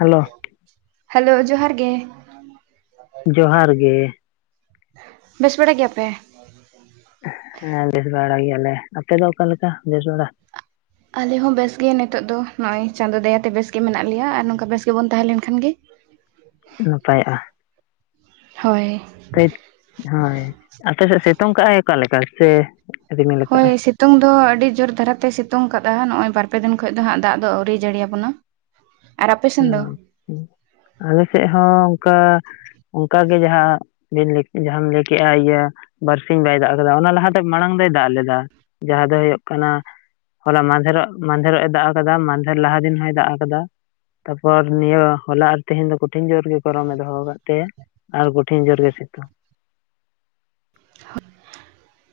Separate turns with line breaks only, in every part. Hello
hello ᱡᱚᱦᱟᱨ ᱜᱮ᱾
ᱡᱚᱦᱟᱨ ᱜᱮ᱾
ᱵᱮᱥ ᱵᱟᱲᱟ ᱜᱮᱭᱟ ᱯᱮ? [inaudible]
ᱦᱮᱸ ᱵᱮᱥ ᱵᱟᱲᱟ ᱜᱮᱭᱟᱞᱮ, ᱟᱯᱮ ᱫᱚ ᱚᱠᱟ ᱞᱮᱠᱟ ᱵᱮᱥ ᱵᱟᱲᱟ?
ᱟᱞᱮ ᱦᱚᱸ ᱵᱮᱥ ᱜᱮ ᱱᱮᱛᱚᱜ ᱫᱚ, ᱱᱚᱜᱼᱚᱭ ᱪᱟᱸᱫᱚ ᱫᱟᱭᱟᱛᱮ ᱵᱮᱥ ᱜᱮ ᱢᱮᱱᱟᱜ ᱞᱮᱭᱟ ᱟᱨ ᱱᱚᱝᱠᱟ ᱵᱮᱥ ᱜᱮᱵᱚᱱ ᱛᱟᱦᱮᱸ ᱞᱮᱱ ᱠᱷᱟᱱ ᱜᱮ᱾
ᱱᱟᱯᱟᱭᱚᱜᱼᱟ᱾
ᱦᱚᱭ᱾
[unintelligible] ᱦᱳᱭ, ᱟᱯᱮ ᱥᱮᱫ ᱥᱮᱛᱩᱝ ᱠᱟᱜᱼᱟᱭ ᱚᱠᱟ ᱞᱮᱠᱟ ᱥᱮ, ᱨᱤᱢᱤᱞ
ᱦᱳᱭ
ᱠᱟᱜᱼᱟᱭ
ᱥᱤᱛ ᱛᱩᱝ ᱫᱚ ᱟᱰᱤ ᱡᱳᱨ ᱫᱷᱟᱨᱟ ᱛᱮᱭ ᱥᱤᱛᱩᱝ ᱠᱟᱫᱼᱟ᱾ ᱱᱚᱜᱼᱚᱭ ᱵᱟᱨ ᱯᱮ ᱫᱤᱱ ᱠᱷᱚᱡ ᱫᱚ ᱦᱟᱸᱜ ᱫᱟᱜ ᱫᱚ ᱟᱹᱣᱨᱤ ᱡᱟᱹᱲᱤᱭᱟ ᱵᱚᱱᱟ᱾
[unintelligible] ᱟᱞᱮ ᱥᱮᱫ ᱦᱚᱸ ᱚᱝᱠᱟ ᱚᱝᱠᱟᱜᱮ ᱡᱟᱦᱟᱸ, ᱵᱤᱱ ᱡᱟᱦᱟᱸᱢ ᱞᱟᱹᱭ ᱠᱮᱜᱼᱟ ᱤᱭᱟᱹ ᱵᱟᱨᱥᱤᱧ ᱵᱟᱭ ᱫᱟᱜ ᱠᱟᱫᱟ ᱚᱱᱟ ᱞᱟᱦᱟᱛᱮ ᱢᱟᱲᱟᱝ ᱫᱚᱭ ᱫᱟᱜ ᱞᱮᱫᱟ᱾ ᱡᱟᱦᱟᱸ ᱫᱚ ᱦᱳᱭᱳᱜ ᱠᱟᱱᱟ ᱦᱚᱞᱟ ᱢᱟᱸᱫᱷᱮᱨᱚᱜ ᱢᱟᱸᱫᱷᱮᱨᱚᱜ ᱮ ᱫᱟᱜ ᱟᱠᱟᱫᱟ ᱢᱟᱸᱫᱷᱮᱨ ᱞᱟᱦᱟ ᱫᱤᱱ ᱦᱚᱸᱭ ᱫᱟᱜ ᱟᱠᱟᱫᱟ᱾ ᱛᱟᱯᱚᱨ ᱱᱤᱭᱟᱹ ᱦᱚᱞᱟ ᱟᱨ ᱛᱮᱦᱤᱧ ᱫᱚ ᱠᱚᱴᱷᱤᱱ ᱡᱳᱨᱜᱮ ᱜᱚᱨᱚᱢᱮ ᱫᱚᱦᱚᱣ ᱠᱟᱜ ᱛᱟᱦᱮᱸᱭᱟ᱾ ᱟᱨ ᱠᱩᱴᱷᱤᱱ ᱡᱳᱨ ᱜᱮ ᱥᱤᱛᱩᱝ᱾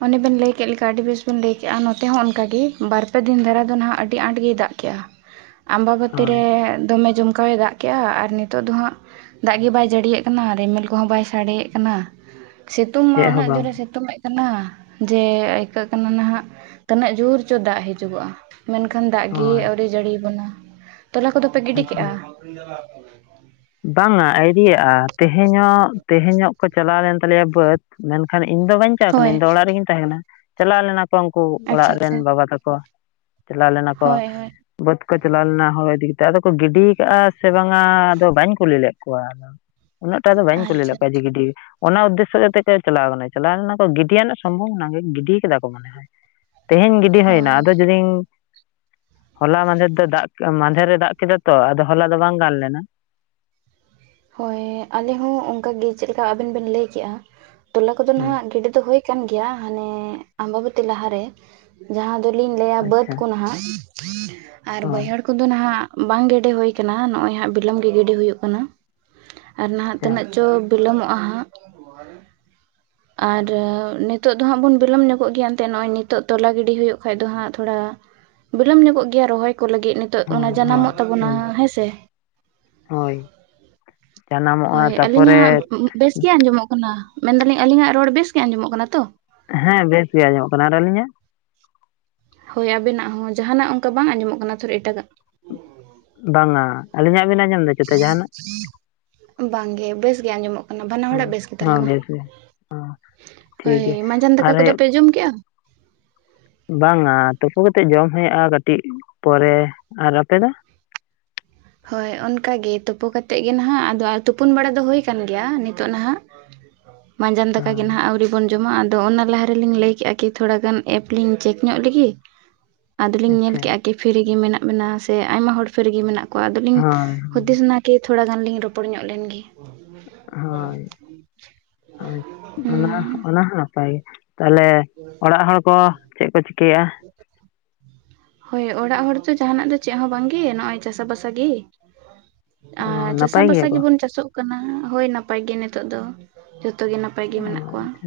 ᱚᱱᱮ ᱵᱮᱱ ᱞᱟᱹᱭ ᱠᱮᱜ ᱞᱮᱠᱟ ᱟᱹᱰᱤ ᱵᱮᱥ ᱵᱤᱱ ᱞᱟᱹᱭ ᱠᱮᱜᱼᱟ ᱱᱚᱛᱮ ᱦᱚᱸ ᱚᱱᱠᱟᱜᱮ ᱵᱟᱨ ᱯᱮ ᱫᱤᱱ ᱫᱷᱟᱨᱟ ᱫᱚ ᱱᱟᱦᱟᱜ ᱟᱹᱰᱤ ᱟᱸᱴ ᱜᱮᱭ ᱫᱟᱜ ᱠᱮᱜᱼᱟ᱾
[inaudible]
ᱟᱸᱢᱵᱟᱵᱚᱛᱤ
ᱦᱳᱭ
ᱨᱮ ᱫᱚᱢᱮ ᱡᱚᱢᱠᱟᱣᱮ ᱫᱟᱜ ᱠᱮᱜᱼᱟ ᱟᱨ ᱱᱤᱛᱚᱜ ᱫᱚ ᱦᱟᱸᱜ ᱫᱟᱜ ᱜᱤ ᱵᱟᱭ ᱡᱟᱹᱲᱤᱭᱮᱫ ᱠᱟᱱᱟ ᱨᱤᱢᱤᱞ ᱠᱚᱦᱚᱸ ᱵᱟᱭ ᱥᱟᱰᱮᱭᱮᱫ ᱠᱟᱱᱟ᱾ ᱥᱤᱛᱩᱝ ᱢᱟ
ᱪᱮᱫ ᱦᱚᱸ
ᱩᱱᱟᱹᱜ
ᱵᱟᱝ
ᱡᱚᱨᱮ ᱥᱤᱛᱩᱝ ᱮᱫ ᱠᱟᱱᱟ᱾ ᱡᱮ ᱟᱹᱭᱠᱟᱹᱜ ᱠᱟᱱᱟ ᱱᱟᱦᱟᱜ ᱛᱟᱹᱱᱟᱹᱜ ᱡᱩᱨ ᱪᱚ ᱫᱟᱜ ᱦᱤᱡᱩᱜᱚᱜᱼᱟ᱾ ᱢᱮᱱᱠᱷᱟᱱ ᱫᱟᱜ ᱜᱮ
ᱦᱳᱭ
ᱟᱹᱣᱨᱤ ᱡᱟᱹᱲᱤ ᱵᱚᱱᱟ᱾ ᱛᱚᱞᱟ ᱠᱚᱫᱚ ᱯᱮ ᱜᱤᱰᱤ ᱠᱮᱜᱼᱟ?
ᱮᱠᱫᱚᱢ ᱵᱟᱝᱟ ᱟᱨᱤᱭᱟᱜᱼᱟ, ᱛᱮ ᱛᱮᱦᱮᱧᱚᱜ, ᱛᱮᱦᱮᱧᱚᱜ ᱠᱚ ᱪᱟᱞᱟᱣ ᱞᱮᱱ ᱛᱟᱞᱮᱭᱟ ᱵᱟᱹᱫ ᱢᱮᱱᱠᱷᱟᱱ ᱤᱧ ᱫᱚ ᱵᱟᱹᱧ ᱪᱟ ᱠᱟᱹᱱᱟᱹᱧ
ᱦᱳᱭ
ᱤᱧᱫᱚ ᱚᱲᱟᱜ ᱨᱮᱜᱤᱧ ᱛᱟᱦᱮᱸ ᱠᱟᱱᱟ, ᱪᱟᱞᱟᱣ ᱞᱮᱱᱟ ᱠᱚ ᱩᱝᱠᱩ
ᱟᱪᱪᱷᱟ
ᱚᱲᱟᱜ
ᱟᱪᱪᱷᱟ
ᱨᱮᱱ ᱵᱟᱵᱟ ᱛᱟᱠᱚ ᱪᱟᱞᱟᱣ ᱞᱮᱱᱟ ᱠᱚ,
ᱦᱳᱭ ᱦᱳᱭ
ᱵᱟᱹᱫᱽ ᱠᱚ ᱪᱟᱞᱟᱣ ᱞᱮᱱᱟ ᱦᱚᱲ ᱤᱫᱤ ᱠᱟᱛᱮᱜ ᱟᱫᱚ ᱠᱚ ᱜᱤᱰᱤ ᱠᱟᱜᱼᱟ ᱥᱮ ᱵᱟᱝᱟ ᱟᱫᱚ ᱵᱟᱹᱧ ᱠᱩᱞᱤ ᱞᱮᱫ ᱠᱚᱣᱟ ᱟᱫᱚ, ᱩᱱᱟᱹᱜ ᱴᱟᱜ ᱫᱚ ᱵᱟᱹᱧ ᱠᱩᱞᱤ
ᱟᱪᱪᱷᱟ
ᱞᱮᱫ ᱠᱚᱣᱟ ᱡᱮ ᱜᱤᱰᱤ ᱚᱱᱟ ᱩᱫᱽᱫᱮᱥᱥᱚ ᱠᱟᱛᱮᱜ ᱠᱚ ᱪᱟᱞᱟᱣ ᱠᱟᱱᱟᱭ, ᱪᱟᱞᱟᱣ ᱞᱮᱱᱟ ᱠᱚ ᱜᱤᱰᱤ ᱨᱮᱱᱟᱜ ᱥᱚᱢᱵᱷᱚᱵ ᱚᱱᱟᱜᱮ ᱜᱤᱰᱤ ᱠᱟᱫᱟ ᱠᱚ ᱢᱚᱱᱮ ᱦᱚᱭ᱾ ᱛᱮᱦᱮᱧ ᱜᱤᱰᱤ ᱦᱩᱭᱱᱟ,
ᱦᱳᱭ
ᱟᱫᱚ ᱡᱩᱫᱤᱧ ᱦᱚᱞᱟ ᱢᱟᱸᱫᱷᱮᱨ ᱫᱚ ᱫᱟᱜ, ᱢᱟᱸᱦᱫᱮ ᱨᱮ ᱫᱟᱜ ᱠᱮᱫᱟ ᱛᱚ ᱟᱫᱚ ᱦᱚᱞᱟ ᱫᱚ ᱵᱟᱝ ᱜᱟᱱ ᱞᱮᱱᱟ᱾
ᱦᱚᱭ, ᱟᱞᱮ ᱦᱚᱸ ᱚᱝᱠᱟᱜᱤ ᱪᱮᱫᱞᱮᱠᱟ ᱟᱵᱮᱱ ᱵᱮᱱ ᱞᱟᱹᱭ ᱠᱮᱜᱼᱟ᱾ ᱛᱚᱞᱟ ᱠᱚᱫᱚ
ᱦᱩᱸ
ᱱᱟᱦᱟᱜ ᱜᱤᱰᱤ ᱫᱚ ᱦᱩᱭ ᱠᱟᱱ ᱜᱮᱭᱟ, ᱦᱟᱱᱮ ᱟᱸᱢᱵᱟᱵᱚᱛᱤ ᱞᱟᱦᱟᱨᱮ ᱡᱟᱦᱟᱸ ᱫᱚᱞᱤᱧ ᱞᱟᱹᱭᱟ ᱵᱟᱹᱫᱽ
ᱟᱪᱪᱷᱟ
ᱠᱚ ᱱᱟᱦᱟᱜ ᱟᱨ
ᱦᱳᱭ
ᱵᱟᱹᱭᱦᱟᱹᱲ ᱠᱚᱫᱚ ᱱᱟᱦᱟᱜ ᱵᱟᱝ ᱜᱮᱰᱮ ᱦᱩᱭ ᱠᱟᱱᱟ, ᱱᱚᱜᱼᱚᱭ ᱦᱟᱸᱜ ᱵᱤᱞᱚᱢ ᱜᱤ ᱜᱤᱰᱤ ᱦᱩᱭᱩᱜ ᱠᱟᱱᱟ᱾ ᱟᱨ ᱱᱟᱦᱟᱜ
ᱟᱪᱪᱷᱟ
ᱛᱤᱱᱟᱹᱜ ᱪᱚ ᱵᱤᱞᱚᱢᱚᱜᱼᱟ ᱦᱟᱸᱜ, ᱟᱨ ᱱᱤ
ᱦᱳᱭ
ᱱᱤᱛᱚᱜ ᱫᱚ ᱦᱟᱸᱜ ᱵᱚᱱ ᱵᱤᱞᱚᱢ ᱧᱚᱜᱚᱜ ᱜᱮᱭᱟ, ᱮᱱᱛᱮᱜ ᱱᱚᱜᱼᱚᱭ ᱱᱤᱛᱚᱜ ᱛᱚᱞᱟ ᱜᱤᱰᱤ ᱦᱩᱭᱩᱜ ᱠᱷᱟᱡ ᱫᱚ ᱦᱟᱸᱜ ᱛᱷᱚᱲᱟ᱾ ᱵᱤᱞᱚᱢ ᱧᱚᱜᱚᱜ ᱜᱮᱭᱟ ᱨᱚᱦᱚᱭ ᱠᱚ ᱞᱟᱹᱜᱤᱫ, ᱱᱤᱛᱚᱜ ᱚᱱᱟ
ᱦᱳᱭ
ᱡᱟᱱᱟᱢᱚᱜ ᱛᱟᱵᱚᱱᱟ,
ᱦᱩᱸ
ᱦᱮᱸᱥᱮ᱾
ᱦᱳᱭ ᱡᱟᱱᱟᱢᱚᱜᱼᱟ
ᱦᱳᱭ, ᱟᱹᱞᱤᱧᱟᱜ
ᱛᱟᱯᱚᱨᱮ
ᱵᱮᱥ ᱜᱮ ᱟᱸᱡᱚᱢᱚᱜ ᱠᱟᱱᱟ? ᱢᱮᱱ ᱫᱟᱞᱤᱧ ᱟᱹᱞᱤᱧᱟᱜ ᱨᱚᱲ ᱵᱮᱥᱜᱮ ᱟᱸᱡᱚᱢᱚᱜ ᱠᱟᱱᱟ ᱛᱚ?
ᱦᱮᱸ ᱵᱮᱥ ᱜᱮ ᱟᱸᱡᱚᱢᱚᱜ ᱠᱟᱱᱟ ᱟᱨ ᱟᱞᱤᱧᱟᱜ?
ᱦᱳᱭ ᱟᱵᱮᱱᱟᱜ ᱦᱚᱸ, ᱡᱟᱦᱟᱱᱟᱜ ᱚᱱᱠᱟ ᱵᱟᱝ ᱟᱸᱡᱚᱢᱚᱜ ᱠᱟᱱᱟ ᱛᱷᱚᱨ ᱮᱴᱟᱜᱟᱜ?
ᱵᱟᱝᱼᱟ! ᱟᱞᱤᱧᱟᱜ ᱵᱤᱱ ᱟᱸᱡᱚᱢ ᱫᱟ?
ᱵᱟᱝ ᱜᱮ! ᱵᱮᱥ ᱜᱮ ᱟᱸᱡᱚᱢᱚᱜ᱾ ᱵᱟᱱᱟ ᱦᱚᱲᱟᱜ ᱵᱮᱥ ᱜᱮ
ᱦᱚᱸ
ᱛᱟᱞᱟᱝᱼᱟ,
ᱵᱮᱥ ᱜᱮ ᱴᱷᱤᱠ
ᱦᱳᱭ
ᱜᱮᱭᱟ
ᱢᱟᱡᱟᱱ ᱫᱟᱠᱟ
ᱟᱨ
ᱠᱚᱫᱚ ᱯᱮ ᱡᱚᱢ ᱠᱮᱜᱼᱟ?
ᱵᱟᱝᱼᱟ! ᱛᱩᱯᱩ ᱠᱟᱛᱮᱜ ᱡᱚᱢ ᱦᱩᱭᱩᱜᱼᱟ, ᱠᱟᱴᱤᱡ ᱯᱚᱨᱮ ᱟᱨ ᱟᱯᱮ ᱫᱚ?
ᱦᱳᱭ ᱚᱱᱠᱟ ᱜᱮ ᱛᱩᱯᱩ ᱠᱟᱛᱮᱫ ᱜᱮ ᱱᱟᱦᱟᱜ, ᱟᱫᱚ ᱛᱩᱯᱩᱱ ᱵᱟᱲᱟ ᱫᱚ ᱦᱳᱭ ᱠᱟᱱ ᱜᱮᱭᱟ, ᱱᱤᱛᱚᱜ ᱱᱟᱦᱟᱜ᱾
[unintelligible]
ᱢᱟᱸᱡᱟᱱ ᱫᱟᱠᱟ ᱜᱮ
ᱦᱚᱸ
ᱱᱟᱦᱟᱜ ᱟᱹᱣᱨᱤ ᱵᱚᱱ ᱡᱚᱢᱟ, ᱟᱫᱚ ᱚᱱᱟ ᱞᱟᱦᱟ ᱨᱮᱞᱤᱧ ᱞᱟᱹᱭᱠᱮᱜᱼᱟ ᱠᱤ ᱛᱷᱚᱲᱟ ᱜᱟᱱ ᱮᱯ ᱞᱤᱧ ᱪᱮᱠ ᱧᱚᱜ ᱞᱮᱜᱮ᱾ ᱟᱫᱚᱞᱤᱧ ᱧᱮᱞ
ᱟᱪᱪᱷᱟ
ᱠᱮᱜᱼᱟ ᱠᱤ ᱯᱷᱤᱨᱤ ᱜᱮ ᱢᱮᱱᱟᱜ ᱵᱮᱱᱟ ᱥᱮ ᱟᱭᱢᱟ ᱦᱚᱲ ᱯᱷᱤᱨᱤᱜᱤ ᱢᱮᱱᱟᱜ ᱠᱚᱣᱟ᱾ ᱟᱫᱚᱞᱤᱧ
ᱦᱳᱭ
ᱦᱩᱫᱤᱥ ᱱᱟ- ᱠᱤ ᱛᱷᱚᱲᱟ ᱜᱟᱱ ᱞᱤᱧ ᱨᱚᱯᱚᱲ ᱧᱚᱜ ᱞᱮᱱ ᱜᱮ᱾ [inaudible]
ᱦᱳᱭ ᱦᱳᱭ ᱚᱱᱟ
ᱦᱩᱸ
ᱚᱱᱟ ᱦᱚᱸ ᱱᱟᱯᱟᱭ ᱜᱮ, ᱛᱟᱦᱞᱮ ᱚᱲᱟᱜ ᱦᱚᱲ ᱠᱚ ᱪᱮᱫ ᱠᱚ ᱪᱤᱠᱟᱭᱟ? [unintelligible]
ᱦᱳᱭ ᱚᱲᱟᱜ ᱦᱚᱲ ᱫᱚ ᱡᱟᱦᱱᱟᱜ ᱫᱚ ᱪᱮᱫ ᱦᱚᱸ ᱵᱟᱝ ᱜᱮ, ᱱᱚᱜᱼᱚᱭ ᱪᱟᱥᱟ ᱵᱟᱥᱟ ᱜᱮ᱾
ᱚ
ᱟᱨ
ᱱᱟᱯᱟᱭ
ᱪᱟᱥᱟ-ᱵᱟᱥᱟ
ᱜᱮᱭᱟ
ᱜᱮ
ᱠᱚ
ᱵᱚᱱ ᱪᱟᱥᱚᱜ ᱠᱟᱱᱟ᱾ ᱦᱳᱭ ᱱᱟᱯᱟᱭ ᱜᱮ ᱱᱤᱛᱚᱜ ᱫᱚ, ᱡᱚᱛᱚ ᱜᱮ ᱱᱟᱯᱟᱭ ᱜᱮ
ᱚ
ᱢᱮᱱᱟᱜ ᱠᱚᱣᱟ᱾
ᱟᱪᱪᱷᱟ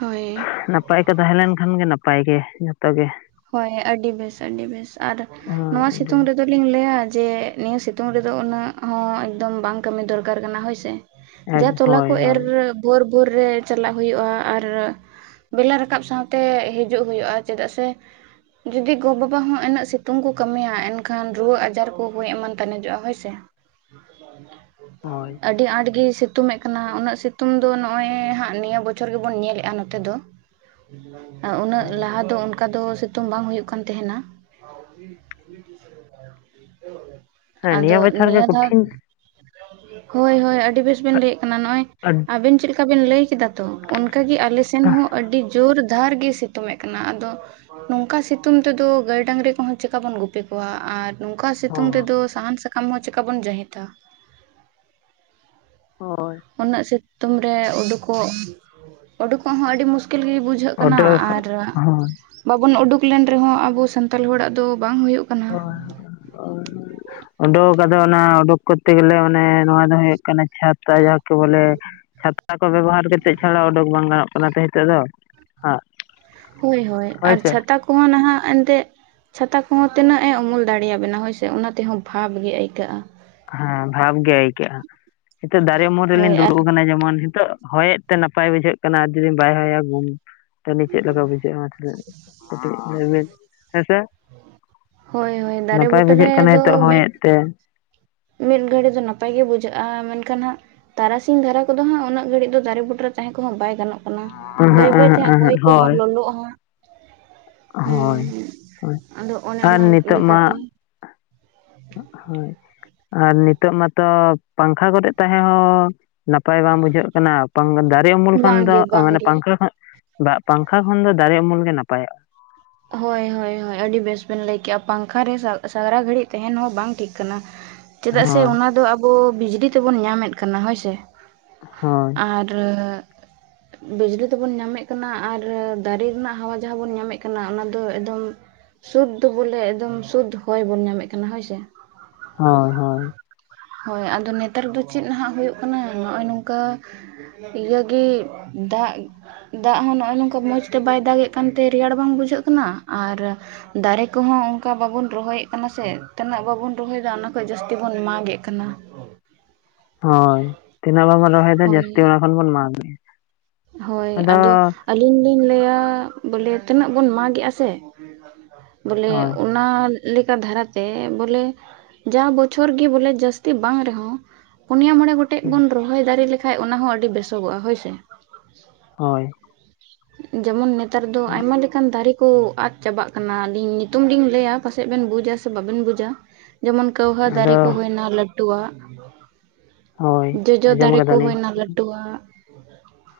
ᱦᱳᱭ!
ᱱᱟᱯᱟᱭ ᱠᱚ ᱛᱟᱦᱮᱸ ᱞᱮᱱ ᱠᱷᱟᱱ ᱜᱮ, ᱱᱟᱯᱟᱭ ᱜᱮ ᱡᱚᱛᱚ ᱜᱮ᱾
ᱦᱳᱭ! ᱟᱹᱰᱤ ᱵᱮᱥ, ᱟᱹᱰᱤ ᱵᱮᱥ ᱟᱨ
ᱦᱳᱭ
ᱱᱚᱣᱟ
ᱟᱹᱰᱤ
ᱥᱤᱛᱩᱝ ᱨᱮᱫ- ᱫᱚ ᱞᱤᱧ ᱞᱟᱹᱭᱟ ᱡᱮ ᱱᱤᱭᱟᱹ ᱥᱤᱛᱩᱝ ᱨᱮᱫᱚ ᱩᱱᱟᱹᱜ ᱦᱚᱸ ᱮᱠᱫᱚᱢ ᱵᱟᱝ ᱠᱟᱹᱢᱤ ᱫᱚᱨᱠᱟᱨ ᱠᱟᱱᱟ, ᱦᱳᱭ ᱥᱮ᱾
ᱮᱠ
ᱡᱟᱦᱟᱸ ᱛᱚᱞᱟ ᱠᱚ
ᱦᱳᱭ
ᱮᱨ
ᱦᱳᱭ
ᱵᱷᱳᱨ- ᱵᱷᱳᱨ ᱨᱮ ᱪᱟᱞᱟᱜ ᱦᱩᱭᱩᱜᱼᱟ ᱟᱨ ᱵᱮᱞᱟ ᱨᱟᱠᱟᱵ ᱥᱟᱶᱛᱮ ᱦᱤᱡᱩᱜ ᱦᱩᱭᱩᱜᱼᱟ, ᱪᱮᱫᱟᱜ ᱥᱮ ᱡᱩᱫᱤ ᱜᱚ-ᱵᱟᱵᱟ ᱦᱚᱸ ᱩᱱᱟᱹᱜ ᱥᱤᱛᱩᱝ ᱠᱚ ᱠᱟᱹᱢᱤᱭᱟ᱾ ᱮᱱᱠᱷᱟᱱ ᱨᱩᱣᱟᱹ ᱟᱡᱟᱨ ᱠᱚ ᱜᱚᱡ ᱮᱢᱟᱱ ᱛᱟᱱᱮᱡᱚᱜᱼᱟ, ᱦᱳᱭ ᱥᱮ᱾
ᱦᱳᱭ
ᱟᱹᱰᱤ ᱟᱸᱴ ᱜᱮ ᱥᱤ- ᱥᱤᱛᱩᱝ ᱮᱜ ᱠᱟᱱᱟ᱾ ᱩᱱᱟᱹᱜ ᱥᱤᱛᱩᱝ ᱫᱚ ᱱᱚᱜᱼᱚᱭ ᱦᱟᱸᱜ ᱱᱤᱭᱟᱹ ᱵᱚᱪᱷᱚᱨ ᱜᱮᱵᱚᱱ ᱧᱮᱞᱮᱜᱼᱟ, ᱱᱚᱛᱮ ᱫᱚ᱾ ᱩᱱᱟᱹᱜ
ᱦᱳᱭ
ᱞᱟᱦᱟ ᱫᱚ ᱚᱱᱠᱟ ᱫᱚ ᱥᱤᱛᱩᱝ ᱵᱟᱝ ᱦᱩᱭᱩᱜ ᱠᱟᱱ ᱛᱟᱦᱮᱸᱱᱟ᱾
ᱦᱮᱸ
ᱟᱫᱚ
ᱵᱚᱪᱷᱚᱨ ᱜᱮ
ᱱᱤᱭᱟᱹ ᱫᱷᱟᱣ
ᱠᱚᱴᱷᱤᱱ
ᱦᱳᱭ! ᱦᱳᱭ! ᱟᱹᱰᱤ ᱵᱮᱥ ᱵᱤᱱ
ᱟ-
ᱞᱟᱹᱭᱮᱫ ᱠᱟᱱᱟ, ᱱᱚᱜᱼᱚᱭ
ᱟᱹᱰ-
ᱟᱵᱤᱱ ᱪᱮᱫᱠᱟ ᱵᱤᱱ ᱞᱟᱹᱭ ᱠᱮᱫᱟ᱾ ᱛᱚ ᱚᱱᱠᱟ ᱜᱮ ᱟᱞᱮ ᱥᱮᱱ ᱦᱚᱸ, ᱟᱹᱰᱤ ᱡᱳᱨ ᱫᱷᱟᱨ ᱜᱮ ᱥᱤᱛᱩᱝ ᱮᱫ ᱠᱟᱱᱟ᱾ ᱟᱫᱚ ᱱᱚᱝᱠᱟ ᱥᱤᱛᱩᱝ ᱛᱮᱫᱚ ᱜᱟᱹᱭ-ᱰᱟᱝᱨᱤ ᱠᱚᱦᱚᱸ ᱪᱤᱠᱟ ᱵᱚᱱ ᱜᱩᱯ- -ᱯᱤ ᱠᱚᱣᱟ ᱟᱨ ᱱᱚᱝᱠᱟ ᱥᱤᱛᱩᱝ ᱨᱮ ᱫᱚ
ᱦᱳᱭ
ᱥᱟᱦᱟᱱ ᱥᱟᱠᱟᱢ ᱦᱚᱸ ᱪᱮᱠᱟ ᱵᱚᱱ ᱡᱟᱹᱦᱤ ᱫᱟ᱾
ᱦᱳᱭ!
ᱩᱱᱟᱹᱜ ᱥᱤᱛᱩᱝ ᱨᱮ ᱩᱰᱩᱠᱚᱜ, ᱩᱰᱩᱠᱚᱜ ᱦᱚᱸ ᱟᱹᱰᱤ ᱢᱩᱥᱠᱤᱞ ᱜᱮ ᱵᱩᱡᱷ- ᱵᱩᱡᱷᱟᱹᱜ ᱠᱟᱱᱟ
ᱚᱰᱚᱠ ᱦᱳᱭ
ᱟᱨ
ᱦᱳᱭ
ᱵᱟᱵᱚᱱ ᱩᱰᱩᱠ ᱞᱮᱱ ᱨᱮ ᱦᱚᱸ, ᱟᱵᱚ ᱥᱟᱱᱛᱟᱲ ᱦᱚᱲᱟᱜ ᱫᱚ ᱵᱟᱝ ᱦᱩᱭᱩᱜ ᱠᱟᱱᱟ
ᱩᱰᱩᱠ ᱟᱫᱟ ᱚᱱᱟ ᱩᱰᱩᱠ ᱠᱚᱨ ᱛᱮ ᱜᱮᱞᱮ ᱢᱟᱱᱮ ᱱᱚᱣᱟ ᱫᱚ ᱦᱩᱭᱩᱜ ᱠᱟᱱᱟ, ᱪᱷᱟᱛᱟ ᱡᱟᱦᱟᱸ ᱠᱤ ᱵᱚᱞᱮ ᱪᱷᱟ- ᱛᱟ ᱠᱚ ᱵᱮᱵᱚᱦᱟᱨ ᱠᱟᱛᱮᱫ ᱪᱷᱟᱲᱟ ᱚᱰᱩᱠ ᱵᱟᱝ ᱜᱟᱱᱚᱜ ᱠᱟᱱᱟ ᱛᱚ᱾ ᱦᱤᱛᱚᱜ ᱫᱚ ᱟᱨ
ᱦᱳᱭ ᱦᱳᱭ ᱟᱨ ᱪᱷᱟᱛᱟ ᱠᱚᱦᱚᱸ ᱱᱟᱦᱟᱜ ᱮᱱᱛᱮ ᱪᱷᱟᱛᱟ ᱠᱚᱦᱚᱸ ᱛᱤᱱᱟᱹᱜ ᱮ ᱩᱢᱩᱞ ᱫᱟᱲᱮᱭᱟᱵᱮᱱᱟ, ᱦᱳᱭ ᱥᱮ᱾ ᱚᱱᱟ ᱛᱮᱦᱚᱸ ᱵᱷᱟᱵᱽ ᱜᱮ ᱟᱹᱭᱠᱟᱹᱜᱼᱟ᱾
ᱦᱮᱸ ᱵᱷᱟᱵᱽ ᱜᱮ ᱟᱹᱭᱠᱟᱹᱜᱼᱟ᱾ ᱱᱤᱛᱚᱜ ᱫᱟᱨᱮ ᱩᱢᱩᱞ
ᱦᱳᱭ
ᱨᱮᱞᱤᱧ
ᱟᱨ
ᱫᱩᱲᱩᱵ ᱟᱠᱟᱱᱟ, ᱡᱮᱢᱚᱱ ᱱᱤᱛᱚᱜ ᱦᱚᱭᱮᱫ- ᱛᱮ ᱱᱟᱯᱟᱭ ᱵᱩᱡᱷᱟᱹᱜ ᱠᱟᱱᱟ, ᱡᱩᱫᱤ ᱵᱟᱭ ᱦᱚᱭᱟ ᱜᱩᱢ- ᱛᱟᱦᱚᱞᱮ ᱪᱮᱫ ᱞᱮᱠᱟ ᱵᱩᱡᱷᱟᱹᱜᱼᱟ, ᱛᱟᱦᱚᱞᱮ ᱠᱟᱹᱴᱤᱡ ᱞᱟᱹᱭᱵᱤᱱ ᱦᱮᱸᱥᱮ?
ᱦᱳᱭ ᱦᱳᱭ ᱫᱟᱨᱮ
ᱱᱟᱯᱟᱭ
ᱵᱩᱴᱟᱹ
ᱵᱩᱡᱷᱟᱹᱜ ᱠᱟᱱᱟ,
ᱨᱮᱫᱚ
ᱱᱤᱛᱳᱜ ᱦᱚᱭ
ᱢᱤᱫ
ᱮᱫ ᱛᱮ᱾
ᱢᱤᱫ ᱜᱷᱟᱹᱲᱤᱡ ᱫᱚ ᱱᱟᱯᱟᱭ ᱜᱮ ᱵᱩᱡᱷᱟᱹᱜᱼᱟ᱾ ᱢᱮᱱᱠᱷᱟᱱ ᱦᱟᱸᱜ ᱛᱟᱨᱟᱥᱤᱧ ᱫᱷᱟᱨᱟ ᱠᱚᱫᱚ ᱦᱟᱸᱜ ᱩᱱᱟᱹᱜ ᱜᱷᱟᱹᱲᱤᱡ ᱫᱚ ᱫᱟᱨᱮ ᱵᱩᱴᱟᱹᱨᱮ ᱛᱟᱦᱮᱸ ᱠᱚᱦᱚᱸ ᱵᱟᱭ ᱜᱟᱱᱚᱜ᱾ ᱠᱟᱱᱟ ᱵᱟᱹᱭ
ᱚᱸᱦᱚᱸᱜ
ᱵᱟᱹᱭ ᱛᱮ
ᱚᱸᱦᱚᱸᱜ
ᱦᱟᱸᱜ
ᱚᱸᱦᱚᱸᱜ
ᱦᱚᱭ ᱠᱚᱦᱚᱸ
ᱦᱳᱭ
ᱞᱚᱞᱚᱜ-ᱟ ᱦᱟᱸᱜ᱾ ᱦᱩᱸ
ᱦᱳᱭ ᱦᱳᱭ
ᱟᱫᱚ ᱚᱱᱮ
ᱟᱨ
ᱚᱱᱟ
ᱱᱤᱛᱚᱜ ᱢᱟ
ᱞᱮᱠᱟᱛᱮ᱾
ᱦᱳᱭ ᱟᱨ ᱱᱤᱛᱳᱜ ᱢᱟᱛᱚ ᱯᱟᱝᱠᱷᱟ ᱠᱚᱨᱮᱜ ᱛᱟᱦᱮᱸ ᱦᱚᱸ ᱱᱟᱯᱟᱭ ᱵᱟᱝ ᱵᱩᱡᱷᱟᱹᱜ ᱠᱟᱱᱟ ᱫᱟᱨᱮ ᱩᱢᱩᱞ ᱠᱷᱟᱱ ᱫᱚ
ᱵᱟᱝᱜᱮ
ᱢᱟᱱᱮ
ᱵᱟᱝᱜᱮ
ᱯᱟᱝᱠᱷᱟ ᱠᱷᱚᱱ ᱫᱟᱜ ᱯᱟᱝᱠᱷᱟ ᱠᱷᱚᱱ ᱫᱚ ᱫᱟᱨᱮ ᱩᱢᱩᱞ ᱜᱮ ᱱᱟᱯᱟᱭᱚᱜ-ᱟ᱾
ᱦᱳᱭ ᱦᱳᱭ ᱦᱳᱭ ᱟᱹᱰᱤ ᱵᱮᱥ ᱵᱮᱱ ᱞᱟᱹᱭ ᱠᱮᱫ-ᱟ ᱯᱟᱝᱠᱷᱟ ᱨᱮ ᱥᱟᱨᱟ ᱜᱷᱟᱹᱲᱤᱡ ᱛᱟᱦᱮᱱ ᱦᱚᱸ ᱵᱟᱝ ᱴᱷᱤᱠ ᱠᱟᱱᱟ᱾
[inaudible]
ᱪᱮᱫᱟᱜ ᱥᱮ ᱚᱱᱟ ᱫᱚ ᱟᱵᱚ ᱵᱤᱡᱽᱞᱤ ᱛᱮᱵᱚᱱ ᱧᱟᱢᱮᱫ ᱠᱟᱱᱟ ᱦᱳᱭᱥᱮ᱾
ᱦᱳᱭ
ᱟᱨ ᱵᱤᱡᱽᱞᱤ ᱛᱮᱵᱚᱱ ᱧᱟᱢᱮᱫ ᱠᱟᱱᱟ ᱟᱨ ᱫᱟᱨᱮ ᱨᱮᱱᱟᱜ ᱦᱟᱣᱟ ᱡᱟᱦᱟᱸ ᱵᱚᱱ ᱧᱟᱢᱮᱫ ᱠᱟᱱᱟ ᱠᱟᱱᱟ ᱚᱱᱟ ᱫᱚ ᱮᱠᱫᱚᱢ ᱥᱩᱫᱽ ᱫᱚ ᱵᱚᱞᱮ ᱮᱠᱫᱚᱢ ᱥᱩᱫᱽ ᱦᱚᱭ ᱵᱚᱱ ᱧᱟᱢᱮᱫ ᱠᱟᱱᱟ ᱦᱳᱭᱥᱮ᱾
ᱦᱳᱭ ᱦᱳᱭ
ᱦᱳᱭ ᱟᱫᱚ ᱱᱮᱛᱟᱨ ᱫᱚ ᱪᱮᱫ ᱱᱟᱦᱟᱜ ᱦᱩᱭᱩᱜ ᱠᱟᱱᱟ ᱱᱚᱜ-ᱚᱭ ᱱᱚᱝᱠᱟ ᱤᱭᱟᱹᱜᱮ ᱫᱟᱜ ᱫᱟᱜ ᱦᱚᱸ ᱱᱚᱜ-ᱚᱭ ᱱᱚᱝᱠᱟ ᱢᱚᱡᱽ ᱛᱮ ᱵᱟᱭ ᱫᱟᱜ ᱮᱜ ᱠᱟᱱᱛᱮ ᱨᱮᱭᱟᱲ ᱵᱟᱝ ᱵᱩᱡᱷᱟᱹᱜ ᱠᱟᱱᱟ ᱟᱨ ᱫᱟᱨᱮ ᱠᱚᱦᱚᱸ ᱚᱱᱠᱟ ᱵᱟᱵᱚᱱ ᱨᱚᱦᱚᱭᱮᱫ ᱠᱟᱱᱟ ᱥᱮ ᱛᱤᱱᱟᱹᱜ ᱵᱟᱵᱚᱱ ᱨᱚᱦᱚᱭᱫᱟ ᱚᱱᱟ ᱠᱷᱚᱡ ᱡᱟᱹᱥᱛᱤ ᱵᱚᱱ ᱢᱟᱜ ᱮᱫ ᱠᱟᱱᱟ᱾
ᱦᱳᱭ ᱛᱤᱱᱟᱹᱜ ᱵᱟᱵᱚᱱ ᱨᱚᱦᱚᱭ ᱫᱟ
ᱦᱳᱭ
ᱡᱟᱹᱥᱛᱤ ᱚᱱᱟ ᱠᱷᱚᱱ ᱵᱚᱱ ᱢᱟᱜ ᱫᱟ᱾
ᱦᱳᱭ ᱟᱫᱚ ᱟᱞᱤᱧ ᱞᱤᱧ ᱞᱟᱹᱭᱟ ᱵᱚᱞᱮ ᱛᱤᱱᱟᱹᱜ ᱵᱚᱱ ᱢᱟᱜᱮᱫ-ᱟᱥᱮ ᱵᱚᱞᱮ
ᱦᱳᱭ
ᱚᱱᱟ ᱞᱮᱠᱟ ᱫᱷᱟᱨᱟᱛᱮ ᱵᱚᱞᱮ ᱡᱟ ᱵᱚᱪᱷᱚᱨ ᱜᱮ ᱵᱚᱞᱮ ᱡᱟᱹᱥᱛᱤ ᱵᱟᱝ ᱨᱮᱦᱚᱸ ᱯᱩᱱᱭᱟ ᱢᱚᱬᱮ ᱜᱚᱴᱮᱡ ᱵᱚᱱ ᱨᱚᱦᱚᱭ ᱫᱟᱲᱮ ᱞᱮᱠᱟᱱ ᱚᱱᱟ ᱦᱚᱸ ᱟᱹᱰᱤ ᱵᱮᱥᱚᱜᱚᱜ-ᱟ ᱦᱳᱭᱥᱮ᱾
ᱦᱳᱭ
ᱡᱮᱢᱚᱱ ᱱᱮᱛᱟᱨ ᱫᱚ ᱟᱭᱢᱟ ᱞᱮᱠᱟᱱ ᱫᱟᱨᱮ ᱠᱚ ᱟᱫ ᱪᱟᱵᱟᱜ ᱠᱟᱱᱟ ᱟᱞᱤᱧ ᱧᱩᱛᱩᱢ ᱞᱤᱧ ᱞᱟᱹᱭᱟ ᱯᱟᱥᱮᱡ ᱵᱮᱱ ᱵᱩᱡᱟ ᱥᱮ ᱵᱟᱵᱮᱱ ᱵᱩᱡᱟ ᱡᱮᱢᱚᱱ ᱠᱟᱹᱣᱦᱟᱹ ᱫᱟᱨᱮ
ᱟᱫᱚ
ᱠᱚ ᱦᱩᱭᱱᱟ ᱞᱟᱹᱴᱩᱣᱟᱜ
ᱦᱳᱭ
ᱡᱚᱡᱚ
ᱟᱸᱡᱚᱢ
ᱫᱟᱨᱮ ᱠᱚ
ᱠᱟᱫᱟᱞᱤᱧ
ᱦᱩᱭᱱᱟ ᱞᱟᱹᱴᱩᱣᱟᱜ᱾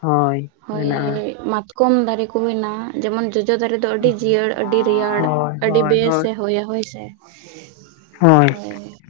ᱦᱳᱭ
ᱦᱳᱭ
ᱢᱮᱱᱟᱜᱼᱟ
ᱢᱟᱛᱠᱚᱢ ᱫᱟᱨᱮ ᱠᱚ ᱦᱩᱭᱱᱟ ᱡᱮᱢᱚᱱ ᱡᱚᱡᱚ ᱫᱟᱨᱮ ᱫᱚ ᱟᱹᱰᱤ ᱡᱤᱭᱟᱹᱲ ᱟᱹᱰᱤ ᱨᱮᱭᱟᱲ
ᱦᱳᱭ
ᱟᱹᱰᱤ
ᱦᱳᱭ ᱦᱳᱭ
ᱵᱮᱥᱮ ᱦᱳᱭᱟ ᱦᱳᱭᱥᱮ᱾
ᱦᱳᱭ
[unintelligible]